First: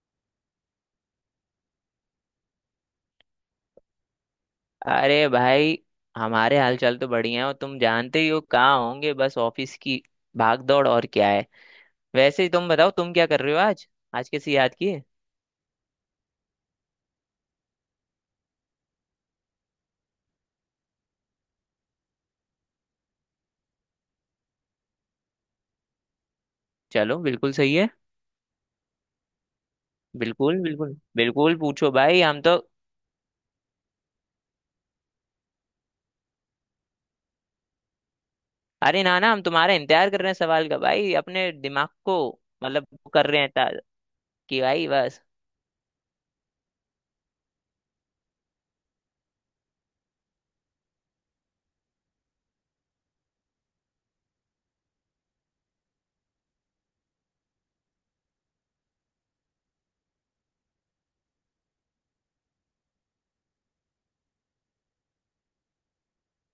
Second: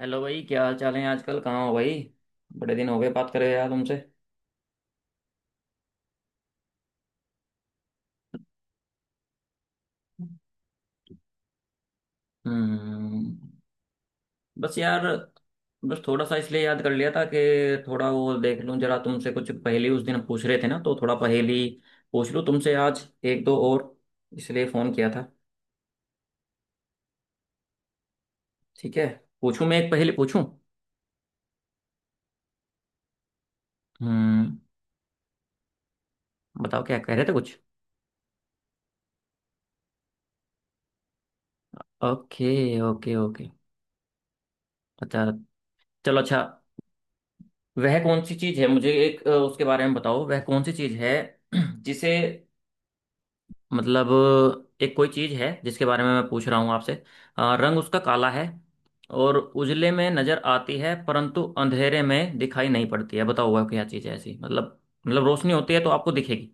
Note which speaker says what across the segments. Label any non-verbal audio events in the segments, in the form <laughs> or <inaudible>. Speaker 1: Hello भाई, क्या हाल चाल है आजकल? कहाँ हो भाई? बड़े दिन हो गए बात करे यार तुमसे।
Speaker 2: अरे भाई हमारे हालचाल तो बढ़िया है। और तुम जानते ही हो कहाँ होंगे, बस ऑफिस की भाग दौड़ और क्या है। वैसे ही तुम बताओ, तुम क्या
Speaker 1: हम्म।
Speaker 2: कर रहे हो आज? आज कैसे याद
Speaker 1: बस
Speaker 2: किए?
Speaker 1: यार, बस थोड़ा सा इसलिए याद कर लिया था कि थोड़ा वो देख लूं जरा तुमसे, कुछ पहेली उस दिन पूछ रहे थे ना, तो थोड़ा पहेली पूछ लूं तुमसे आज एक दो और, इसलिए फोन किया था।
Speaker 2: चलो बिल्कुल सही है।
Speaker 1: ठीक है। पूछूं? मैं एक पहेली पूछूं?
Speaker 2: बिल्कुल बिल्कुल बिल्कुल पूछो भाई, हम तो
Speaker 1: हम्म। बताओ, क्या कह रहे थे कुछ?
Speaker 2: अरे ना ना हम तुम्हारा इंतजार कर रहे हैं सवाल का, भाई अपने दिमाग को
Speaker 1: ओके।
Speaker 2: मतलब वो
Speaker 1: ओके
Speaker 2: कर रहे
Speaker 1: ओके।
Speaker 2: हैं ताज़ कि भाई बस।
Speaker 1: अच्छा। चलो अच्छा। वह कौन सी चीज है, मुझे एक उसके बारे में बताओ, वह कौन सी चीज है <clears throat> जिसे, मतलब, एक कोई चीज है जिसके बारे में मैं पूछ रहा हूँ आपसे। रंग उसका काला है और उजले में नजर आती है परंतु अंधेरे में दिखाई नहीं पड़ती है। बताओ वह क्या चीज है ऐसी, मतलब? मतलब रोशनी होती है तो आपको दिखेगी,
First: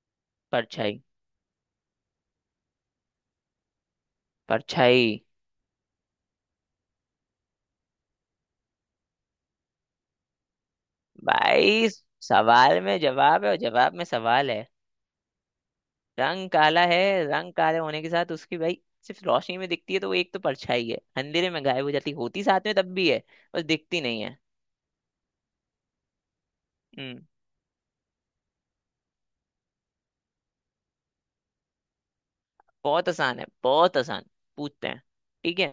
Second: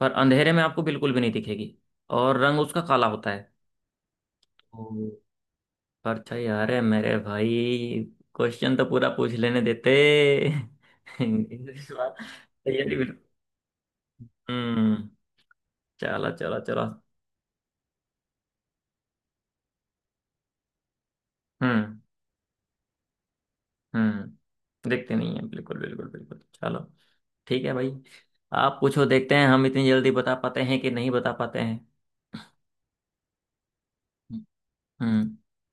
Speaker 1: पर अंधेरे में आपको
Speaker 2: परछाई।
Speaker 1: बिल्कुल भी नहीं दिखेगी और रंग उसका काला होता है।
Speaker 2: परछाई।
Speaker 1: तो परछाई! अरे मेरे भाई, क्वेश्चन तो पूरा पूछ लेने देते। <laughs>
Speaker 2: भाई
Speaker 1: इंग्लिश वाला
Speaker 2: सवाल
Speaker 1: तैयारी
Speaker 2: में
Speaker 1: भी-।
Speaker 2: जवाब है और जवाब में सवाल है।
Speaker 1: हम्म। चलो
Speaker 2: रंग
Speaker 1: चलो चलो।
Speaker 2: काला है, रंग काले होने के साथ उसकी भाई सिर्फ रोशनी में दिखती है, तो वो एक तो परछाई है, अंधेरे में गायब हो
Speaker 1: हम्म।
Speaker 2: जाती होती साथ में तब भी है, बस दिखती नहीं है।
Speaker 1: हम्म, देखते नहीं है बिल्कुल बिल्कुल बिल्कुल। चलो
Speaker 2: हम्म।
Speaker 1: ठीक है भाई। आप पूछो, देखते हैं हम इतनी जल्दी बता पाते हैं कि नहीं बता पाते हैं।
Speaker 2: बहुत आसान है, बहुत आसान। पूछते हैं।
Speaker 1: हम्म।
Speaker 2: ठीक है।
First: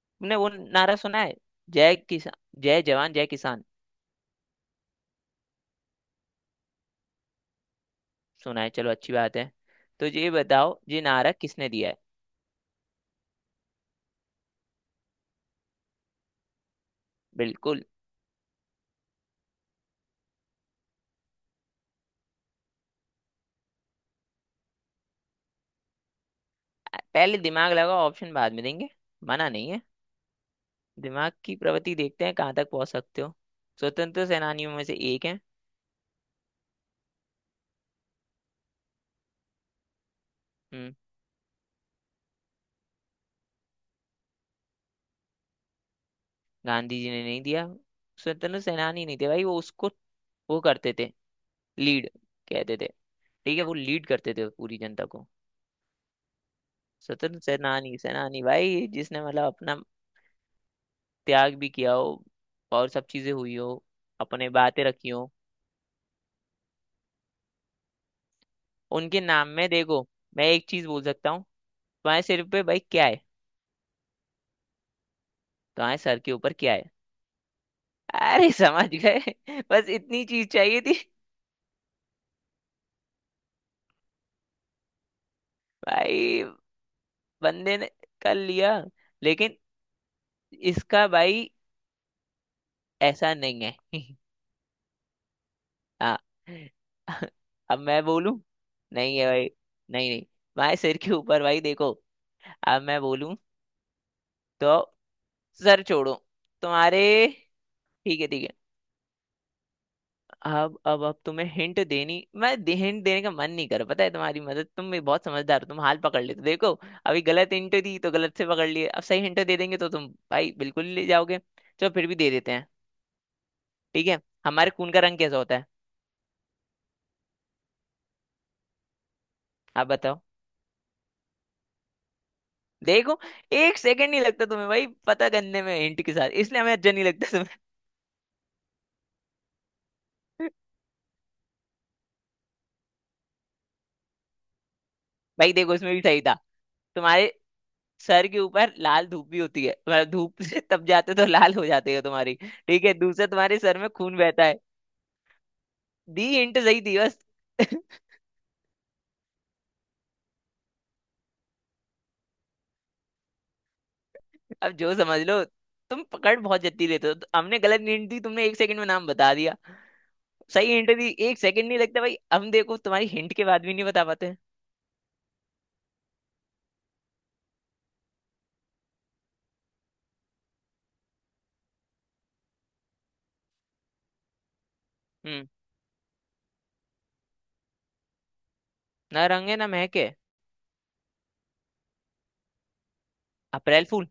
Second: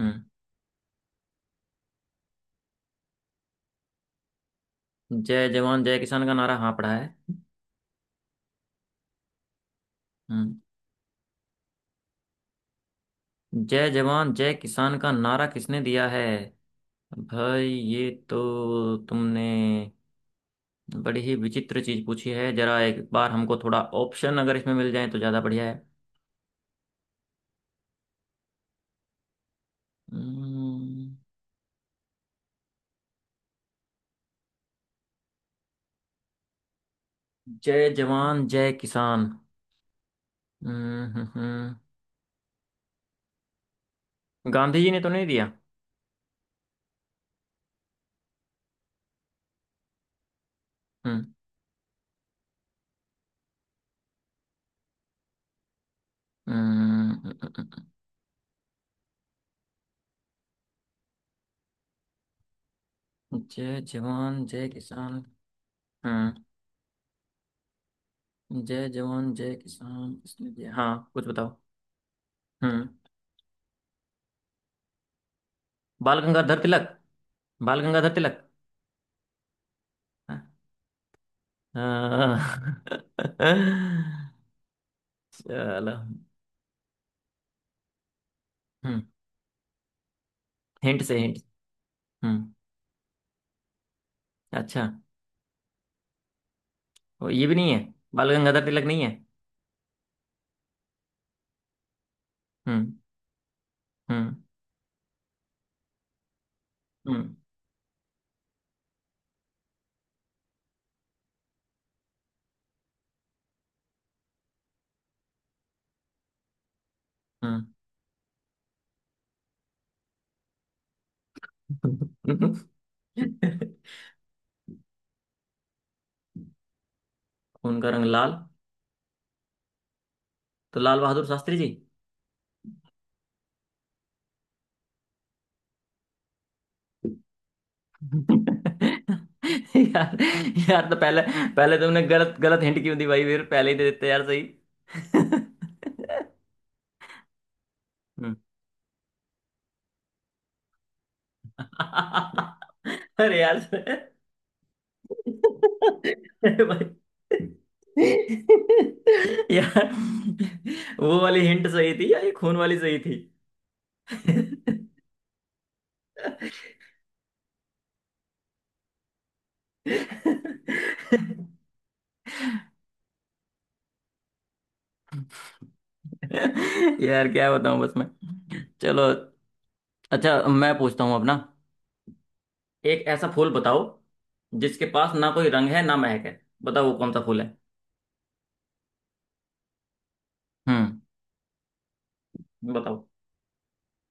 Speaker 1: हम्म।
Speaker 2: तुमने वो नारा सुना है, जय किसान, जय जवान जय किसान।
Speaker 1: जय जवान जय किसान का नारा, हाँ पढ़ा है।
Speaker 2: सुना है? चलो अच्छी बात है। तो ये
Speaker 1: हम्म।
Speaker 2: बताओ, ये नारा किसने दिया है?
Speaker 1: जय जवान जय किसान का नारा किसने दिया है? भाई
Speaker 2: बिल्कुल।
Speaker 1: ये तो तुमने बड़ी ही विचित्र चीज पूछी है। जरा एक बार हमको थोड़ा ऑप्शन अगर इसमें मिल जाए तो ज्यादा बढ़िया है।
Speaker 2: पहले दिमाग लगाओ, ऑप्शन बाद में देंगे, मना नहीं है।
Speaker 1: हम्म।
Speaker 2: दिमाग की प्रवृत्ति देखते हैं कहाँ तक पहुंच सकते हो। स्वतंत्र सेनानियों में से एक है।
Speaker 1: जय जवान जय किसान।
Speaker 2: हम्म,
Speaker 1: हम्म। हम्म। हम्म। गांधी जी ने तो नहीं दिया।
Speaker 2: गांधी जी ने नहीं दिया। स्वतंत्र सेनानी नहीं थे भाई वो, उसको वो करते थे
Speaker 1: हम्म।
Speaker 2: लीड, कहते थे। ठीक है, वो लीड करते थे पूरी जनता को।
Speaker 1: हम्म। हम्म।
Speaker 2: स्वतंत्र
Speaker 1: हम्म।
Speaker 2: सेनानी सेनानी भाई जिसने मतलब अपना त्याग भी किया हो और सब चीजें
Speaker 1: हम्म।
Speaker 2: हुई हो,
Speaker 1: जय जवान
Speaker 2: अपने
Speaker 1: जय
Speaker 2: बातें रखी
Speaker 1: किसान।
Speaker 2: हो।
Speaker 1: हम्म। जय
Speaker 2: उनके
Speaker 1: जवान
Speaker 2: नाम
Speaker 1: जय
Speaker 2: में देखो,
Speaker 1: किसान,
Speaker 2: मैं
Speaker 1: इसमें जय,
Speaker 2: एक चीज
Speaker 1: हाँ
Speaker 2: बोल
Speaker 1: कुछ
Speaker 2: सकता हूँ।
Speaker 1: बताओ।
Speaker 2: तुम्हारे सिर पे भाई
Speaker 1: हम्म।
Speaker 2: क्या है? तुम्हारे सर
Speaker 1: बाल
Speaker 2: के ऊपर
Speaker 1: गंगाधर
Speaker 2: क्या
Speaker 1: तिलक।
Speaker 2: है?
Speaker 1: बाल गंगाधर तिलक।
Speaker 2: अरे समझ गए। <laughs> बस इतनी चीज
Speaker 1: हाँ।
Speaker 2: चाहिए थी।
Speaker 1: <laughs> चलो।
Speaker 2: भाई बंदे ने कर लिया,
Speaker 1: हम्म।
Speaker 2: लेकिन
Speaker 1: हिंट
Speaker 2: इसका
Speaker 1: से हिंट।
Speaker 2: भाई
Speaker 1: हम्म।
Speaker 2: ऐसा नहीं है। <laughs>
Speaker 1: अच्छा।
Speaker 2: हाँ।
Speaker 1: वो
Speaker 2: <laughs>
Speaker 1: ये भी नहीं है?
Speaker 2: अब मैं
Speaker 1: बाल
Speaker 2: बोलूं?
Speaker 1: गंगाधर तिलक नहीं है?
Speaker 2: नहीं है भाई। नहीं नहीं तुम्हारे सिर के ऊपर भाई देखो। अब
Speaker 1: हम्म।
Speaker 2: मैं बोलूं?
Speaker 1: हम्म।
Speaker 2: तो सर छोड़ो तुम्हारे।
Speaker 1: हम्म।
Speaker 2: ठीक है, ठीक है। अब तुम्हें हिंट देनी, मैं हिंट देने का मन नहीं कर रहा, पता है तुम्हारी मदद, तुम भी बहुत समझदार हो, तुम हाल पकड़ लेते हो। देखो, अभी गलत
Speaker 1: हम्म।
Speaker 2: हिंट दी तो गलत से पकड़ लिए, अब सही हिंट दे देंगे तो तुम भाई बिल्कुल ले जाओगे। चलो फिर भी दे देते
Speaker 1: <laughs>
Speaker 2: हैं। ठीक है, हमारे खून का रंग कैसा होता है?
Speaker 1: खून का रंग लाल।
Speaker 2: आप बताओ।
Speaker 1: तो लाल बहादुर शास्त्री जी।
Speaker 2: देखो, एक सेकंड नहीं लगता तुम्हें भाई पता करने में हिंट के साथ, इसलिए हमें अच्छा नहीं लगता तुम्हें।
Speaker 1: यार, यार तो पहले, पहले तुमने गलत गलत हिंट क्यों दी भाई? फिर पहले ही दे देते यार सही। हम्म।
Speaker 2: <laughs> भाई देखो इसमें भी सही था। तुम्हारे सर के ऊपर लाल धूप भी होती है, तुम्हारा धूप से तप जाते हो तो लाल हो जाती है तुम्हारी, ठीक है। दूसरा,
Speaker 1: अरे
Speaker 2: तुम्हारे सर में
Speaker 1: यार।
Speaker 2: खून बहता है, दी हिंट
Speaker 1: अरे
Speaker 2: सही
Speaker 1: भाई।
Speaker 2: थी बस। <laughs>
Speaker 1: यार, वो वाली हिंट सही थी या ये खून वाली सही थी?
Speaker 2: अब जो समझ लो। तुम पकड़ बहुत जल्दी लेते हो तो हमने गलत हिंट दी, तुमने एक सेकंड में नाम बता दिया। सही हिंट दी, एक सेकंड नहीं लगता भाई, हम देखो तुम्हारी हिंट के बाद भी नहीं बता पाते।
Speaker 1: यार क्या बताऊं, बस मैं, चलो। अच्छा मैं पूछता हूँ अपना। एक ऐसा फूल बताओ जिसके पास ना
Speaker 2: हम्म।
Speaker 1: कोई रंग है ना महक है। बताओ वो कौन सा फूल है?
Speaker 2: ना रंग है ना महक है,
Speaker 1: हम्म। बताओ।
Speaker 2: अप्रैल फूल।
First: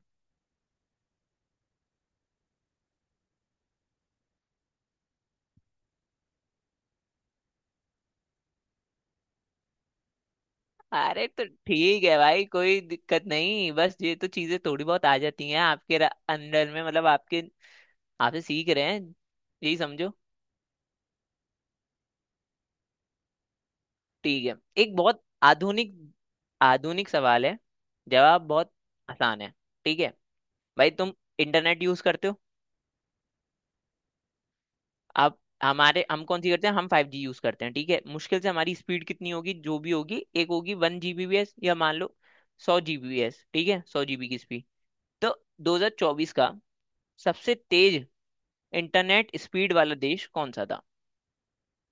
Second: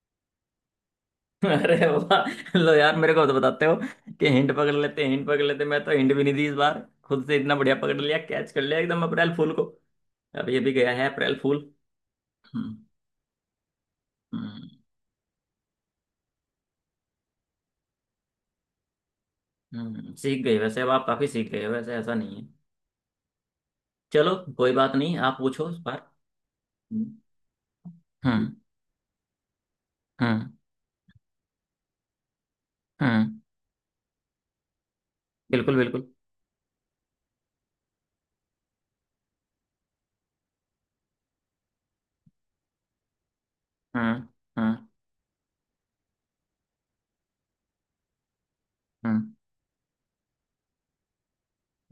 Speaker 1: <laughs> अरे बाबा, लो यार, मेरे को तो बताते हो कि हिंट पकड़ लेते, हिंट पकड़ लेते, मैं तो हिंट भी नहीं दी इस बार, खुद से इतना बढ़िया पकड़ लिया, कैच कर लिया एकदम अप्रैल फूल को। अब ये भी गया है
Speaker 2: अरे
Speaker 1: अप्रैल
Speaker 2: तो
Speaker 1: फूल।
Speaker 2: ठीक है भाई,
Speaker 1: हम्म।
Speaker 2: कोई दिक्कत नहीं, बस ये तो चीजें
Speaker 1: हम्म।
Speaker 2: थोड़ी बहुत आ जाती हैं आपके अंडर में, मतलब आपके आपसे सीख रहे हैं, यही समझो।
Speaker 1: सीख गए वैसे। अब आप काफी सीख गए हो, वैसे ऐसा नहीं है। चलो
Speaker 2: ठीक है,
Speaker 1: कोई बात
Speaker 2: एक
Speaker 1: नहीं,
Speaker 2: बहुत
Speaker 1: आप पूछो इस
Speaker 2: आधुनिक
Speaker 1: बार।
Speaker 2: आधुनिक
Speaker 1: हम्म।
Speaker 2: सवाल है, जवाब
Speaker 1: हम्म।
Speaker 2: बहुत आसान है, ठीक है।
Speaker 1: हम्म।
Speaker 2: भाई तुम इंटरनेट यूज करते हो?
Speaker 1: हम्म,
Speaker 2: आप
Speaker 1: बिल्कुल बिल्कुल।
Speaker 2: हमारे हम कौन सी करते हैं, हम फाइव जी यूज करते हैं, ठीक है। मुश्किल से हमारी स्पीड कितनी होगी, जो भी होगी, एक होगी वन जीबीपीएस, या मान लो सौ जीबीपीएस, ठीक है, सौ
Speaker 1: हम्म।
Speaker 2: जीबी की स्पीड।
Speaker 1: हम्म।
Speaker 2: तो 2024 का सबसे तेज
Speaker 1: हम्म।
Speaker 2: इंटरनेट स्पीड वाला देश कौन सा था?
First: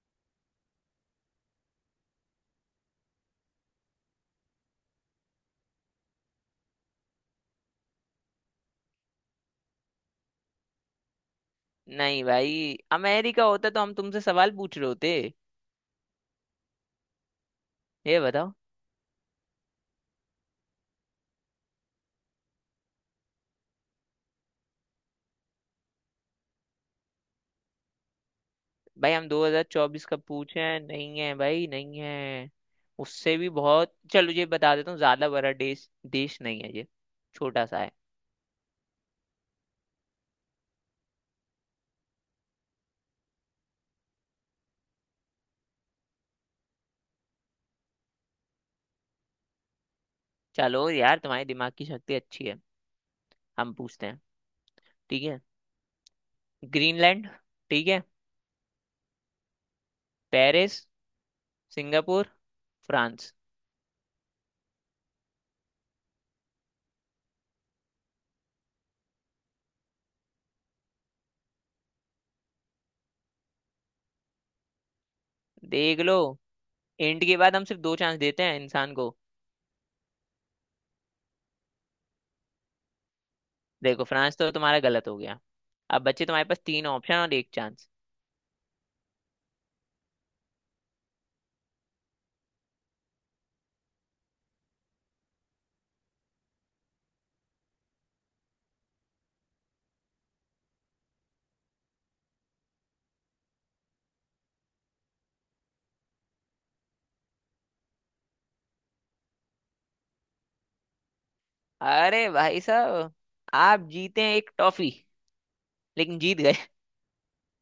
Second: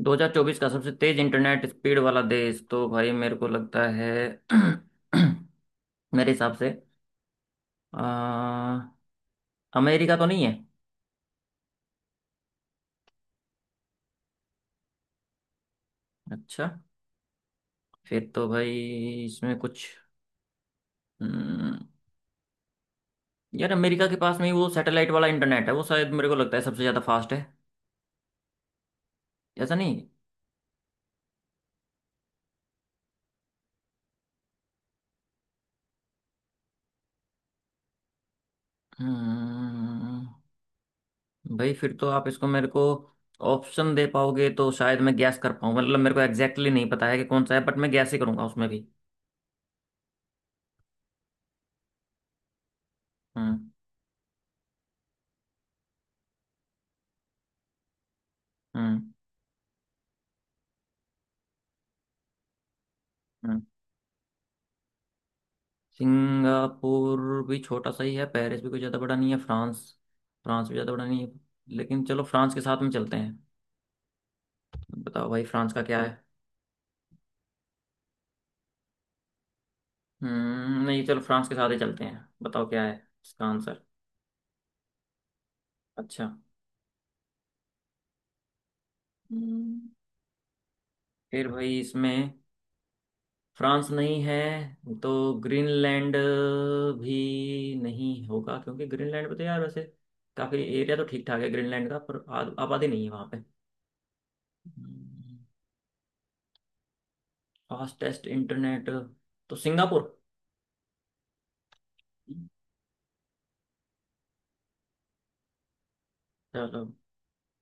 Speaker 1: 2024 का सबसे तेज इंटरनेट स्पीड वाला देश तो भाई, मेरे को लगता है <clears throat> मेरे हिसाब से आ, अमेरिका तो नहीं है?
Speaker 2: नहीं भाई, अमेरिका होता तो हम तुमसे सवाल पूछ रहे होते?
Speaker 1: अच्छा।
Speaker 2: ये
Speaker 1: फिर तो
Speaker 2: बताओ।
Speaker 1: भाई इसमें कुछ, हम्म, यार अमेरिका के पास में ही वो सैटेलाइट वाला इंटरनेट है, वो शायद मेरे को लगता है सबसे ज़्यादा फास्ट है।
Speaker 2: भाई हम
Speaker 1: ऐसा नहीं।
Speaker 2: 2024 का पूछे हैं, नहीं है भाई, नहीं है। उससे भी बहुत, चलो ये बता देता हूँ, ज्यादा बड़ा देश, देश नहीं है ये, छोटा सा है।
Speaker 1: हम्म, भाई फिर तो आप इसको मेरे को ऑप्शन दे पाओगे तो शायद मैं गैस कर पाऊँ। मतलब मेरे को एग्जैक्टली exactly नहीं पता है कि कौन सा है, बट मैं गैस ही करूंगा उसमें भी।
Speaker 2: चलो यार तुम्हारे दिमाग की शक्ति अच्छी है।
Speaker 1: हम्म।
Speaker 2: हम पूछते हैं, ठीक है। ग्रीनलैंड, ठीक है,
Speaker 1: हम्म।
Speaker 2: Paris, Singapore, France.
Speaker 1: हम्म। सिंगापुर भी छोटा सा ही है, पेरिस भी कोई ज़्यादा बड़ा नहीं है, फ्रांस, फ्रांस भी ज़्यादा बड़ा नहीं है, लेकिन चलो फ्रांस के साथ में चलते हैं। बताओ भाई फ्रांस का
Speaker 2: देख
Speaker 1: क्या
Speaker 2: लो,
Speaker 1: है?
Speaker 2: इंट के बाद हम सिर्फ दो चांस देते हैं इंसान को।
Speaker 1: हम्म, नहीं चलो फ्रांस के साथ ही चलते हैं। बताओ क्या है इसका आंसर।
Speaker 2: देखो फ्रांस तो तुम्हारा गलत हो गया, अब बच्चे
Speaker 1: अच्छा।
Speaker 2: तुम्हारे पास तीन ऑप्शन और एक चांस।
Speaker 1: हम्म, फिर भाई इसमें फ्रांस नहीं है तो ग्रीनलैंड भी नहीं होगा, क्योंकि ग्रीनलैंड पे तो यार वैसे काफ़ी एरिया तो ठीक ठाक है ग्रीनलैंड का, पर आबादी नहीं है वहाँ पे। फास्टेस्ट इंटरनेट, तो सिंगापुर।
Speaker 2: अरे भाई साहब, आप जीते हैं एक टॉफी, लेकिन जीत गए। <laughs>
Speaker 1: चलो।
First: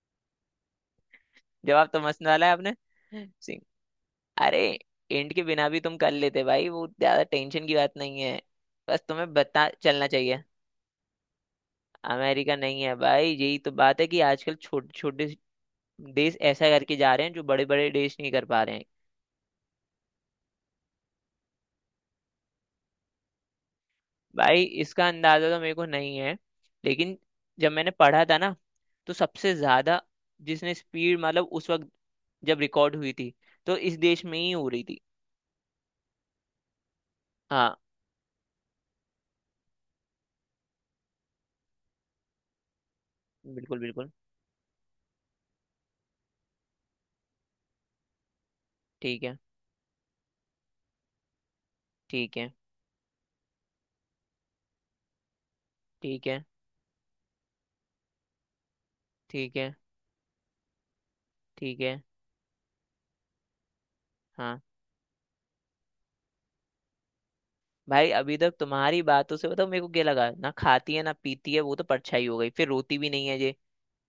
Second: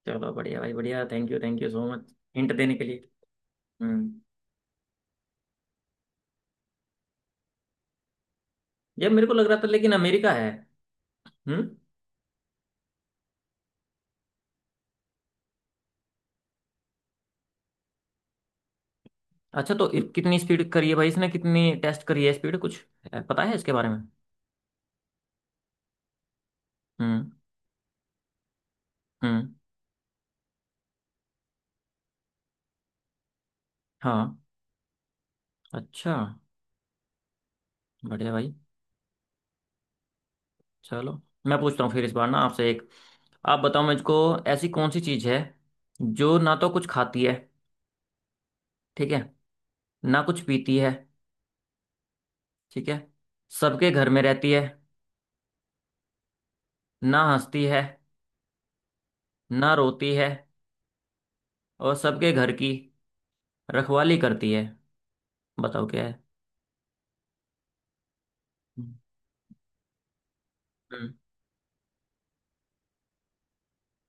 Speaker 1: चलो बढ़िया भाई बढ़िया। Thank you, thank you so
Speaker 2: जवाब तो
Speaker 1: मच
Speaker 2: मस्त डाला है
Speaker 1: हिंट
Speaker 2: आपने,
Speaker 1: देने के लिए।
Speaker 2: सिंह।
Speaker 1: हम्म।
Speaker 2: अरे एंड के बिना भी तुम कर लेते भाई, वो ज्यादा टेंशन की बात नहीं है, बस
Speaker 1: यार मेरे को
Speaker 2: तुम्हें
Speaker 1: लग रहा था
Speaker 2: बता
Speaker 1: लेकिन
Speaker 2: चलना
Speaker 1: अमेरिका
Speaker 2: चाहिए।
Speaker 1: है। हम्म।
Speaker 2: अमेरिका नहीं है भाई, यही तो बात है कि आजकल छोटे छोटे देश ऐसा करके जा रहे हैं जो बड़े बड़े देश नहीं कर पा रहे हैं।
Speaker 1: अच्छा तो कितनी स्पीड करी है भाई इसने? कितनी टेस्ट करी है स्पीड, कुछ है, पता है इसके बारे में?
Speaker 2: भाई इसका अंदाजा तो मेरे को नहीं है, लेकिन
Speaker 1: हम्म।
Speaker 2: जब मैंने पढ़ा था ना तो
Speaker 1: हम्म।
Speaker 2: सबसे ज्यादा जिसने स्पीड मतलब उस वक्त, जब रिकॉर्ड हुई थी, तो इस देश
Speaker 1: हाँ।
Speaker 2: में ही हो रही थी।
Speaker 1: अच्छा।
Speaker 2: हाँ।
Speaker 1: बढ़िया भाई। चलो। मैं पूछता हूँ फिर इस बार ना आपसे एक। आप
Speaker 2: बिल्कुल
Speaker 1: बताओ
Speaker 2: बिल्कुल।
Speaker 1: मुझको। ऐसी कौन सी चीज़ है जो ना तो कुछ खाती है, ठीक है,
Speaker 2: ठीक है,
Speaker 1: ना कुछ पीती है,
Speaker 2: ठीक है।
Speaker 1: ठीक है, सबके घर में रहती है,
Speaker 2: ठीक है।
Speaker 1: ना हंसती है,
Speaker 2: ठीक
Speaker 1: ना
Speaker 2: है।
Speaker 1: रोती है,
Speaker 2: ठीक
Speaker 1: और
Speaker 2: है।
Speaker 1: सबके घर की रखवाली करती
Speaker 2: हाँ।
Speaker 1: है, बताओ क्या है?
Speaker 2: भाई अभी तक तुम्हारी बातों से बताओ मेरे को क्या लगा, ना खाती है
Speaker 1: हम्म।
Speaker 2: ना पीती है, वो तो परछाई हो गई, फिर रोती भी नहीं है ये,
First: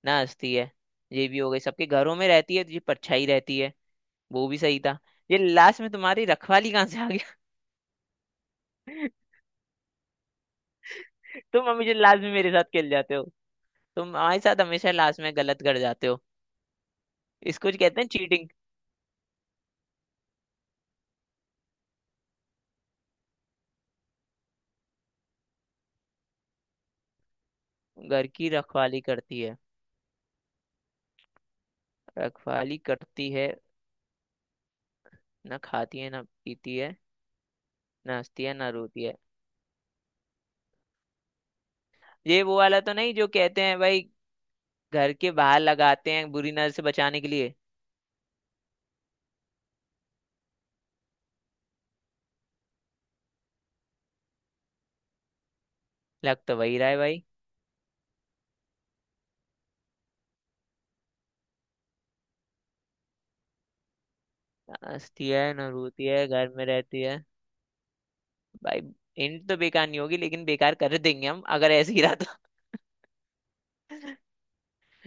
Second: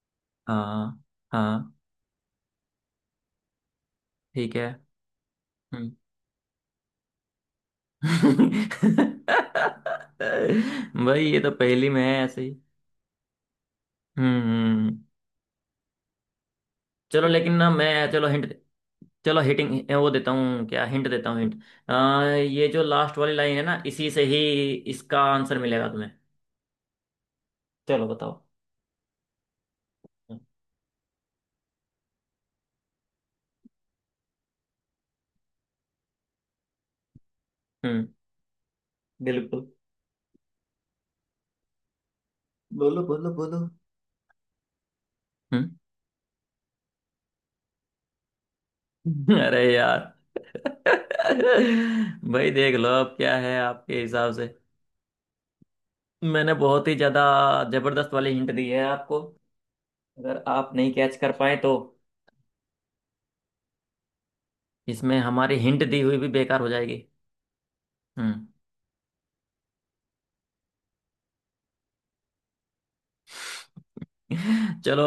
Speaker 2: ना हंसती है,
Speaker 1: हाँ।
Speaker 2: ये भी हो गई,
Speaker 1: हाँ।
Speaker 2: सबके घरों में रहती है तो ये परछाई रहती है, वो
Speaker 1: ठीक
Speaker 2: भी
Speaker 1: है।
Speaker 2: सही था। ये लास्ट में
Speaker 1: हम्म।
Speaker 2: तुम्हारी रखवाली कहाँ से आ गया?
Speaker 1: <laughs> भाई ये तो
Speaker 2: तुम
Speaker 1: पहेली
Speaker 2: हमेशा
Speaker 1: में
Speaker 2: लास्ट
Speaker 1: है
Speaker 2: में
Speaker 1: ऐसे ही।
Speaker 2: मेरे साथ खेल जाते हो, तुम हमारे साथ हमेशा
Speaker 1: हम्म।
Speaker 2: लास्ट में गलत कर जाते हो,
Speaker 1: चलो लेकिन, ना
Speaker 2: इसको जो कहते हैं
Speaker 1: मैं, चलो
Speaker 2: चीटिंग।
Speaker 1: हिंट, चलो हिटिंग वो देता हूँ, क्या हिंट देता हूँ हिंट। ये जो लास्ट वाली लाइन है ना, इसी से ही इसका आंसर मिलेगा तुम्हें। चलो
Speaker 2: घर
Speaker 1: बताओ।
Speaker 2: की रखवाली करती है, रखवाली करती है, ना खाती है ना पीती है,
Speaker 1: हम्म।
Speaker 2: ना हंसती है ना रोती है।
Speaker 1: बिल्कुल।
Speaker 2: ये वो वाला तो
Speaker 1: बोलो
Speaker 2: नहीं जो
Speaker 1: बोलो
Speaker 2: कहते
Speaker 1: बोलो।
Speaker 2: हैं भाई, घर के बाहर लगाते हैं बुरी नजर से बचाने के लिए?
Speaker 1: अरे यार। भाई देख लो अब क्या है आपके हिसाब से।
Speaker 2: लग
Speaker 1: मैंने
Speaker 2: तो वही
Speaker 1: बहुत
Speaker 2: रहा
Speaker 1: ही
Speaker 2: है
Speaker 1: ज्यादा
Speaker 2: भाई।
Speaker 1: जबरदस्त वाली हिंट दी है आपको। अगर आप नहीं कैच कर पाए तो
Speaker 2: ना
Speaker 1: इसमें
Speaker 2: हंसती है
Speaker 1: हमारी
Speaker 2: ना
Speaker 1: हिंट दी
Speaker 2: रोती
Speaker 1: हुई
Speaker 2: है,
Speaker 1: भी
Speaker 2: घर
Speaker 1: बेकार
Speaker 2: में
Speaker 1: हो
Speaker 2: रहती
Speaker 1: जाएगी।
Speaker 2: है।
Speaker 1: हम्म।
Speaker 2: भाई हिंट तो बेकार नहीं होगी, लेकिन बेकार कर देंगे हम अगर ऐसे ही रहा तो। <laughs>
Speaker 1: <laughs> चलो।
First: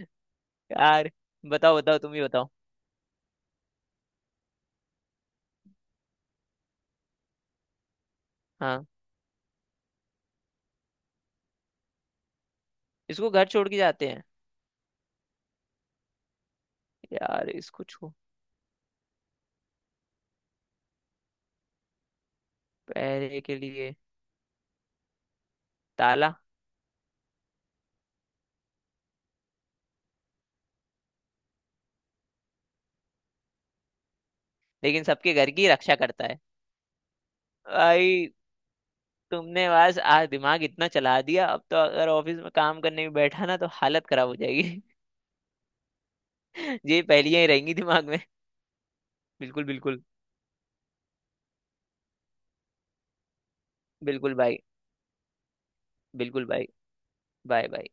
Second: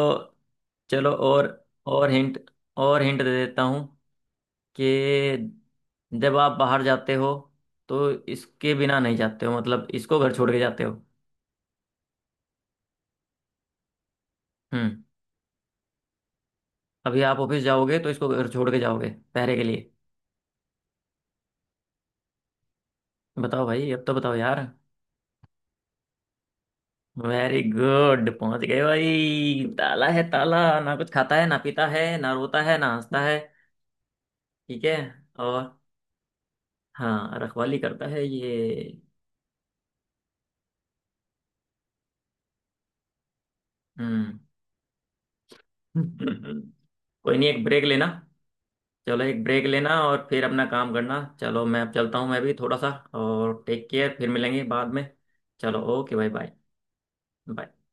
Speaker 2: यार
Speaker 1: चलो और
Speaker 2: बताओ बताओ,
Speaker 1: और
Speaker 2: तुम ही
Speaker 1: हिंट,
Speaker 2: बताओ।
Speaker 1: और हिंट दे देता हूँ कि जब आप बाहर जाते हो तो इसके
Speaker 2: हाँ,
Speaker 1: बिना नहीं जाते हो, मतलब इसको घर छोड़ के जाते हो।
Speaker 2: इसको घर छोड़ के जाते हैं।
Speaker 1: हम्म। अभी आप
Speaker 2: यार
Speaker 1: ऑफिस
Speaker 2: इसको
Speaker 1: जाओगे तो
Speaker 2: छू,
Speaker 1: इसको घर छोड़ के जाओगे पहरे के लिए।
Speaker 2: पहरे के
Speaker 1: बताओ भाई
Speaker 2: लिए,
Speaker 1: अब तो बताओ यार।
Speaker 2: ताला।
Speaker 1: वेरी गुड, पहुंच गए भाई। ताला है, ताला ना कुछ खाता है ना पीता है ना रोता है ना हंसता है। ठीक है।
Speaker 2: लेकिन सबके घर की
Speaker 1: और
Speaker 2: रक्षा करता है।
Speaker 1: हाँ, रखवाली करता है
Speaker 2: भाई
Speaker 1: ये।
Speaker 2: तुमने बस आज दिमाग इतना चला दिया, अब तो अगर ऑफिस में काम करने भी बैठा ना तो हालत खराब हो
Speaker 1: हम्म।
Speaker 2: जाएगी।
Speaker 1: <laughs> कोई
Speaker 2: <laughs> ये पहेलियां ही
Speaker 1: नहीं, एक
Speaker 2: रहेंगी
Speaker 1: ब्रेक लेना।
Speaker 2: दिमाग में।
Speaker 1: चलो एक ब्रेक
Speaker 2: बिल्कुल
Speaker 1: लेना
Speaker 2: बिल्कुल।
Speaker 1: और फिर अपना काम करना। चलो मैं अब चलता हूँ, मैं भी थोड़ा सा। और टेक केयर, फिर
Speaker 2: बिल्कुल भाई।
Speaker 1: मिलेंगे बाद में। चलो ओके भाई
Speaker 2: बिल्कुल
Speaker 1: बाय।
Speaker 2: भाई। Bye
Speaker 1: bye.
Speaker 2: बाय।